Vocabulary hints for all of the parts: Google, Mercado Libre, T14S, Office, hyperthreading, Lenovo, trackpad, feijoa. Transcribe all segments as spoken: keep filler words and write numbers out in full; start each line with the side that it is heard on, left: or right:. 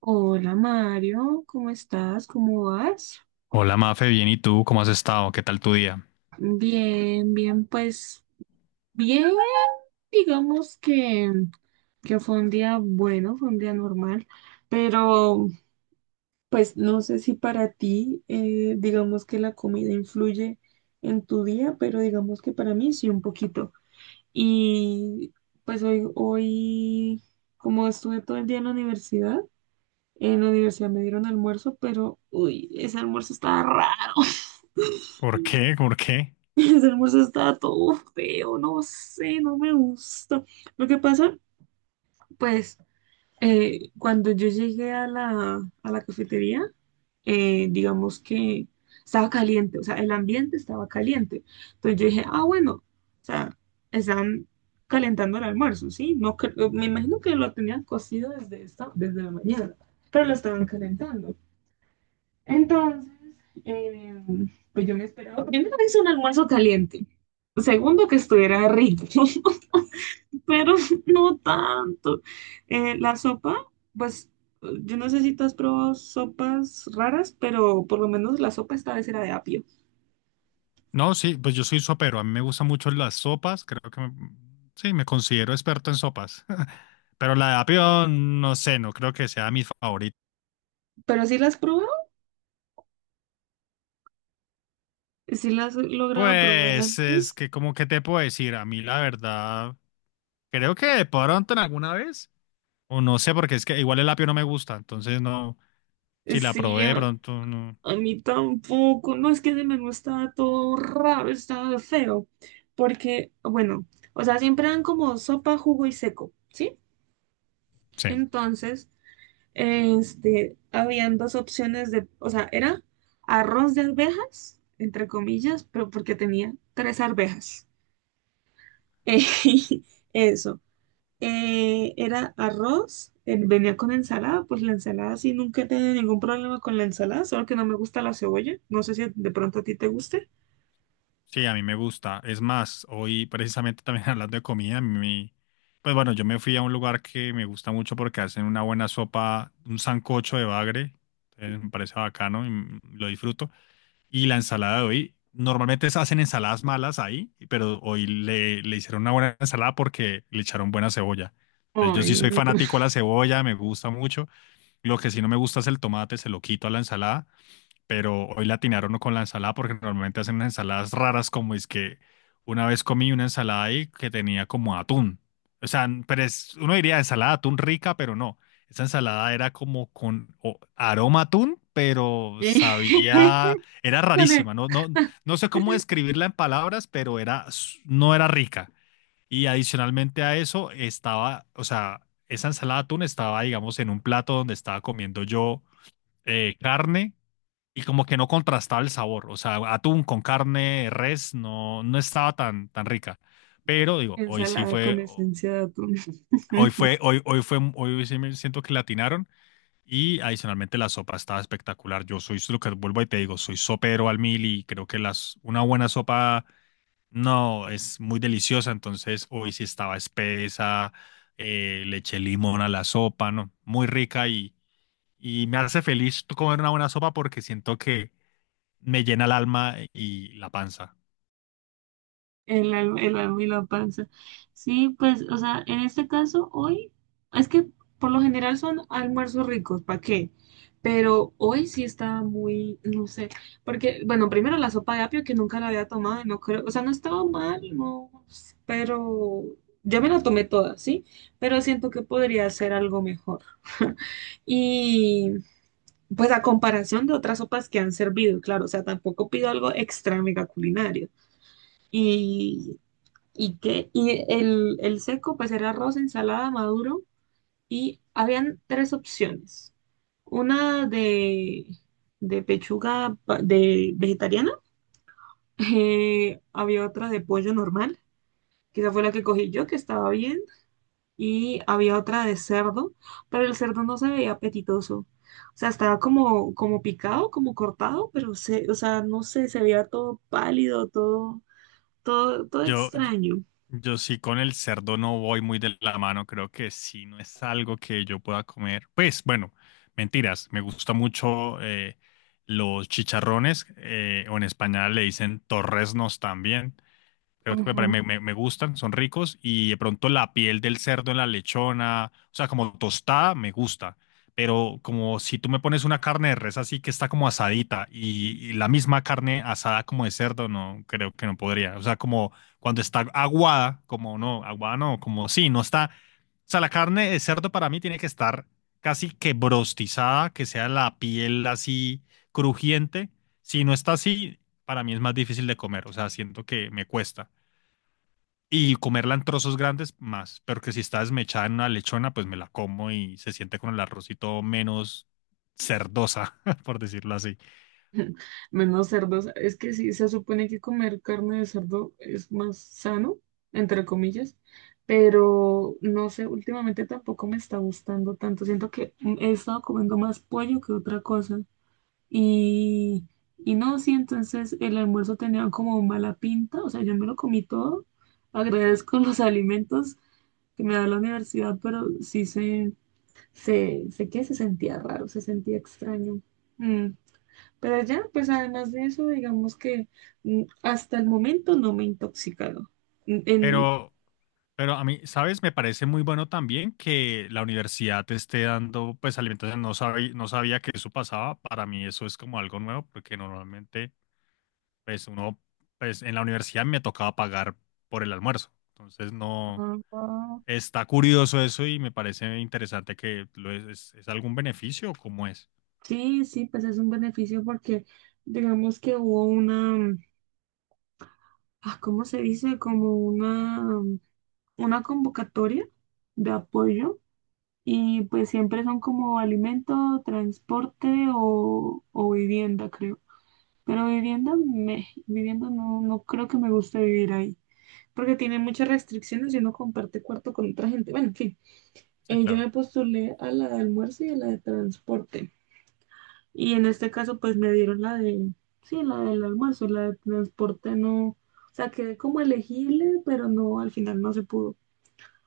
right: Hola Mario, ¿cómo estás? ¿Cómo vas?
left: Hola Mafe, bien, ¿y tú? ¿Cómo has estado? ¿Qué tal tu día?
right: Bien, bien, pues bien, digamos que, que fue un día bueno, fue un día normal, pero pues no sé si para ti, eh, digamos que la comida influye en tu día, pero digamos que para mí sí un poquito. Y pues hoy, hoy, como estuve todo el día en la universidad, en la universidad me dieron almuerzo, pero uy, ese almuerzo estaba raro.
left: ¿Por qué? ¿Por qué?
right: Ese almuerzo estaba todo feo, no sé, no me gusta. Lo que pasa, pues, eh, cuando yo llegué a la, a la cafetería, eh, digamos que estaba caliente, o sea, el ambiente estaba caliente. Entonces yo dije, ah, bueno, o sea, están calentando el almuerzo, ¿sí? No, cre- me imagino que lo tenían cocido desde esta, desde la mañana, pero lo estaban calentando. Entonces, eh, pues yo me esperaba, primero que es un almuerzo caliente, segundo que estuviera rico, pero no tanto. Eh, la sopa, pues yo no sé si tú has probado sopas raras, pero por lo menos la sopa esta vez era de apio.
left: No, sí, pues yo soy sopero. A mí me gustan mucho las sopas. Creo que me- sí, me considero experto en sopas. Pero la de apio, no sé, no creo que sea mi favorita.
right: Pero sí las has probado, sí las he logrado probar
left: Pues es
right: antes.
left: que, como que te puedo decir? A mí, la verdad, creo que de pronto en alguna vez. O no sé, porque es que igual el apio no me gusta. Entonces, no. Si la
right: Sí,
left: probé de pronto, no.
right: a mí tampoco. No, es que ese menú estaba todo raro, estaba feo. Porque, bueno, o sea, siempre dan como sopa, jugo y seco, ¿sí?
left: Sí.
right: Entonces, este, habían dos opciones de, o sea, era arroz de arvejas, entre comillas, pero porque tenía tres arvejas. Eh, eso. Eh, era arroz, eh, venía con ensalada, pues la ensalada sí, nunca he tenido ningún problema con la ensalada, solo que no me gusta la cebolla. No sé si de pronto a ti te guste.
left: Sí, a mí me gusta. Es más, hoy precisamente también hablando de comida, mi, pues bueno, yo me fui a un lugar que me gusta mucho porque hacen una buena sopa, un sancocho de bagre, eh, me parece bacano y mm, lo disfruto. Y la ensalada de hoy, normalmente se hacen ensaladas malas ahí, pero hoy le, le hicieron una buena ensalada porque le echaron buena cebolla. Entonces yo
right: Ay,
left: sí soy
right: no.
left: fanático de la cebolla, me gusta mucho. Lo que sí no me gusta es el tomate, se lo quito a la ensalada, pero hoy la atinaron no con la ensalada porque normalmente hacen unas ensaladas raras, como es que una vez comí una ensalada ahí que tenía como atún. O sea, n- pero es, uno diría ensalada de atún rica, pero no. Esa ensalada era como con o- aroma a atún, pero sabía, era
right: Con e-
left: rarísima. No, no, no sé cómo describirla en palabras, pero era, s- no era rica. Y adicionalmente a eso estaba, o sea, esa ensalada de atún estaba, digamos, en un plato donde estaba comiendo yo eh, carne, y como que no contrastaba el sabor. O sea, atún con carne, res, no, no estaba tan, tan rica. Pero digo, hoy sí
right: Ensalada con
left: fue,
right: esencia de atún.
left: hoy fue, hoy, hoy fue, hoy sí me siento que latinaron. Y adicionalmente la sopa estaba espectacular. Yo soy lo que vuelvo y te digo, soy sopero al mil y creo que las, una buena sopa no es muy deliciosa. Entonces hoy sí estaba espesa, eh, le eché limón a la sopa, ¿no? Muy rica y, y me hace feliz comer una buena sopa porque siento que me llena el alma y la panza.
right: El alma, el alma y la panza. Sí, pues, o sea, en este caso, hoy, es que por lo general son almuerzos ricos, ¿para qué? Pero hoy sí estaba muy, no sé, porque, bueno, primero la sopa de apio que nunca la había tomado y no creo, o sea, no estaba mal, no, pero ya me la tomé toda, ¿sí? Pero siento que podría ser algo mejor. Y pues a comparación de otras sopas que han servido, claro, o sea, tampoco pido algo extra mega culinario. Y, y que, y el, el seco, pues era arroz, ensalada, maduro, y habían tres opciones. Una de, de pechuga pa- de vegetariana, eh, había otra de pollo normal, que esa fue la que cogí yo, que estaba bien, y había otra de cerdo, pero el cerdo no se veía apetitoso. O sea, estaba como, como picado, como cortado, pero se, o sea, no sé, se veía todo pálido, todo, todo, todo
left: Yo,
right: extraño.
left: yo sí con el cerdo no voy muy de la mano, creo que sí, no es algo que yo pueda comer. Pues bueno, mentiras, me gusta mucho eh, los chicharrones, eh, o en España le dicen torresnos también. Creo que me, pare-
right: Ujú.
left: me, me- me gustan, son ricos, y de pronto la piel del cerdo en la lechona, o sea, como tostada, me gusta. Pero como si tú me pones una carne de res así que está como asadita, y, y la misma carne asada como de cerdo, no, creo que no podría. O sea, como cuando está aguada, como no, aguada no, como sí, no está. O sea, la carne de cerdo para mí tiene que estar casi que brostizada, que sea la piel así crujiente. Si no está así, para mí es más difícil de comer. O sea, siento que me cuesta. Y comerla en trozos grandes, más. Pero que si está desmechada en una lechona, pues me la como y se siente con el arrocito menos cerdosa, por decirlo así.
right: Menos cerdos. Es que sí, se supone que comer carne de cerdo es más sano, entre comillas, pero no sé, últimamente tampoco me está gustando tanto. Siento que mm, he estado comiendo más pollo que otra cosa. Y, y no, sí, entonces el almuerzo tenía como mala pinta, o sea, yo me lo comí todo. Agradezco los alimentos que me da la universidad, pero sí se, se, sé que se sentía raro, se sentía extraño. Mm, Pero ya, pues además de eso, digamos que mm, hasta el momento no me he intoxicado. Mm, En,
left: Pero, pero a mí, ¿sabes? Me parece muy bueno también que la universidad te esté dando, pues, alimentación. No sabía, no sabía que eso pasaba. Para mí eso es como algo nuevo, porque normalmente, pues, uno, pues, en la universidad me tocaba pagar por el almuerzo. Entonces, no,
right: Ah,
left: está curioso eso y me parece interesante que lo es, es, es algún beneficio o cómo es.
right: sí, sí, pues es un beneficio porque digamos que hubo una, ah, ¿cómo se dice? Como una... una convocatoria de apoyo y pues siempre son como alimento, transporte o, o vivienda, creo. Pero vivienda, me, vivienda no, no creo que me guste vivir ahí, porque tiene muchas restricciones y uno comparte cuarto con otra gente. Bueno, en fin,
left: Sí,
right: eh, yo
left: claro.
right: me postulé a la de almuerzo y a la de transporte. Y en este caso pues me dieron la de, sí, la del almuerzo, la de transporte no, o sea, quedé como elegible, pero no, al final no se pudo.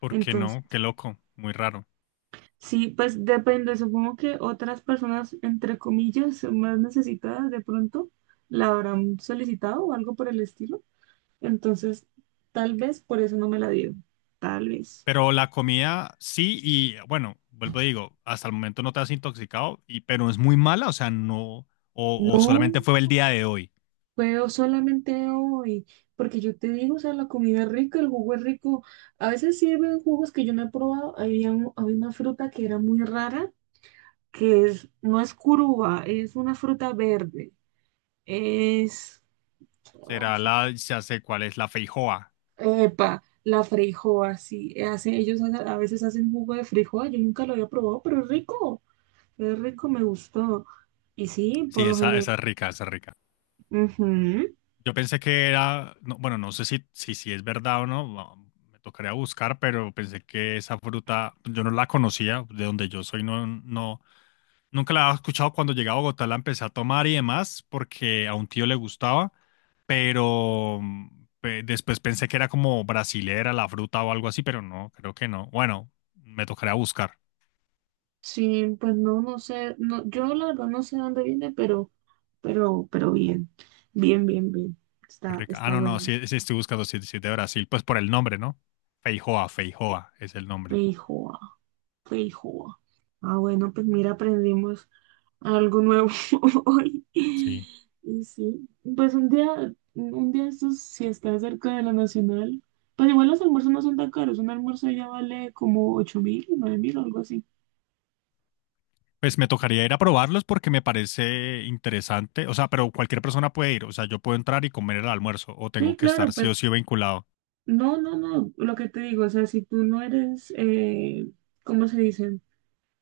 left: ¿Por qué
right: Entonces...
left: no? Qué loco, muy raro.
right: sí, pues depende, supongo que otras personas, entre comillas, más necesitadas de pronto, la habrán solicitado o algo por el estilo. Entonces, tal vez por eso no me la dieron, tal vez.
left: Pero la comida sí, y bueno, vuelvo a digo, hasta el momento no te has intoxicado, y, pero es muy mala, o sea, no, o, o
right: No,
left: solamente fue el día de hoy.
right: puedo solamente hoy, porque yo te digo, o sea, la comida es rica, el jugo es rico. A veces sirven jugos que yo no he probado. Había, un- había una fruta que era muy rara, que es, no es curuba, es una fruta verde. Es... ah,
left: Será la, ya sé cuál es, la feijoa.
right: epa, la freijoa, sí. Eh, hacen- ellos a a veces hacen jugo de freijoa. Yo nunca lo había probado, pero es rico. Es rico, me gustó. Y sí, por
left: Sí,
right: lo
left: esa,
right: general.
left: esa es rica, esa es rica.
right: Ujú.
left: Yo pensé que era, no, bueno, no sé si, si, si es verdad o no, va- me tocaría buscar, pero pensé que esa fruta, yo no la conocía, de donde yo soy, no, no, nunca la había escuchado. Cuando llegué a Bogotá, la empecé a tomar y demás, porque a un tío le gustaba, pero mm, pe- después pensé que era como brasilera la fruta o algo así, pero no, creo que no. Bueno, me tocaría buscar.
right: Sí, pues no, no sé. No, yo la verdad no sé dónde viene, pero, pero, pero bien. Bien, bien, bien.
left: Muy
right: Está,
left: rica. Ah,
right: está
left: no, no,
right: bueno.
left: sí, sí estoy buscando, sí, sí es de Brasil, pues por el nombre, ¿no? Feijoa, Feijoa es el nombre,
right: Feijoa, feijoa. Ah, bueno, pues mira, aprendimos algo nuevo hoy.
left: sí.
right: Y sí, pues un día, un día estos, si está cerca de la Nacional, pues igual los almuerzos no son tan caros, un almuerzo ya vale como ocho mil, nueve mil o algo así.
left: Pues me tocaría ir a probarlos porque me parece interesante, o sea, pero cualquier persona puede ir, o sea, yo puedo entrar y comer el almuerzo, o tengo
right: Sí,
left: que
right: claro,
left: estar sí o
right: pues
left: sí vinculado.
right: no, no, no, lo que te digo, o sea, si tú no eres, eh, ¿cómo se dice?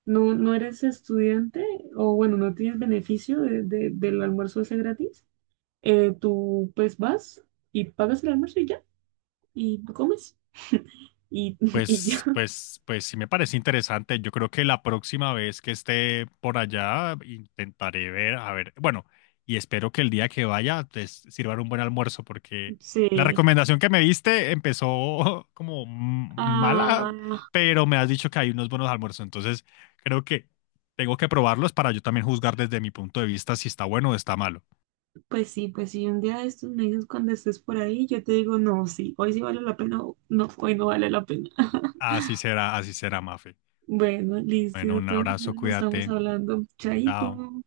right: No, no eres estudiante o bueno, no tienes beneficio de, de- del almuerzo ese gratis, eh, tú pues vas y pagas el almuerzo y ya, y tú comes y, y
left: Pues,
right: ya.
left: pues, pues sí me parece interesante. Yo creo que la próxima vez que esté por allá intentaré ver, a ver, bueno, y espero que el día que vaya te sirvan un buen almuerzo, porque la
right: Sí.
left: recomendación que me diste empezó como m- mala,
right: Ah,
left: pero me has dicho que hay unos buenos almuerzos, entonces creo que tengo que probarlos para yo también juzgar desde mi punto de vista si está bueno o está malo.
right: pues sí, pues sí, un día de estos me dices cuando estés por ahí, yo te digo, no, sí, hoy sí vale la pena, o no, hoy no vale la pena.
left: Así será, así será, Mafe.
right: Bueno, listo,
left: Bueno,
right: de
left: un
right: todas
left: abrazo,
right: maneras nos estamos
left: cuídate.
right: hablando.
left: Chao.
right: Chaito.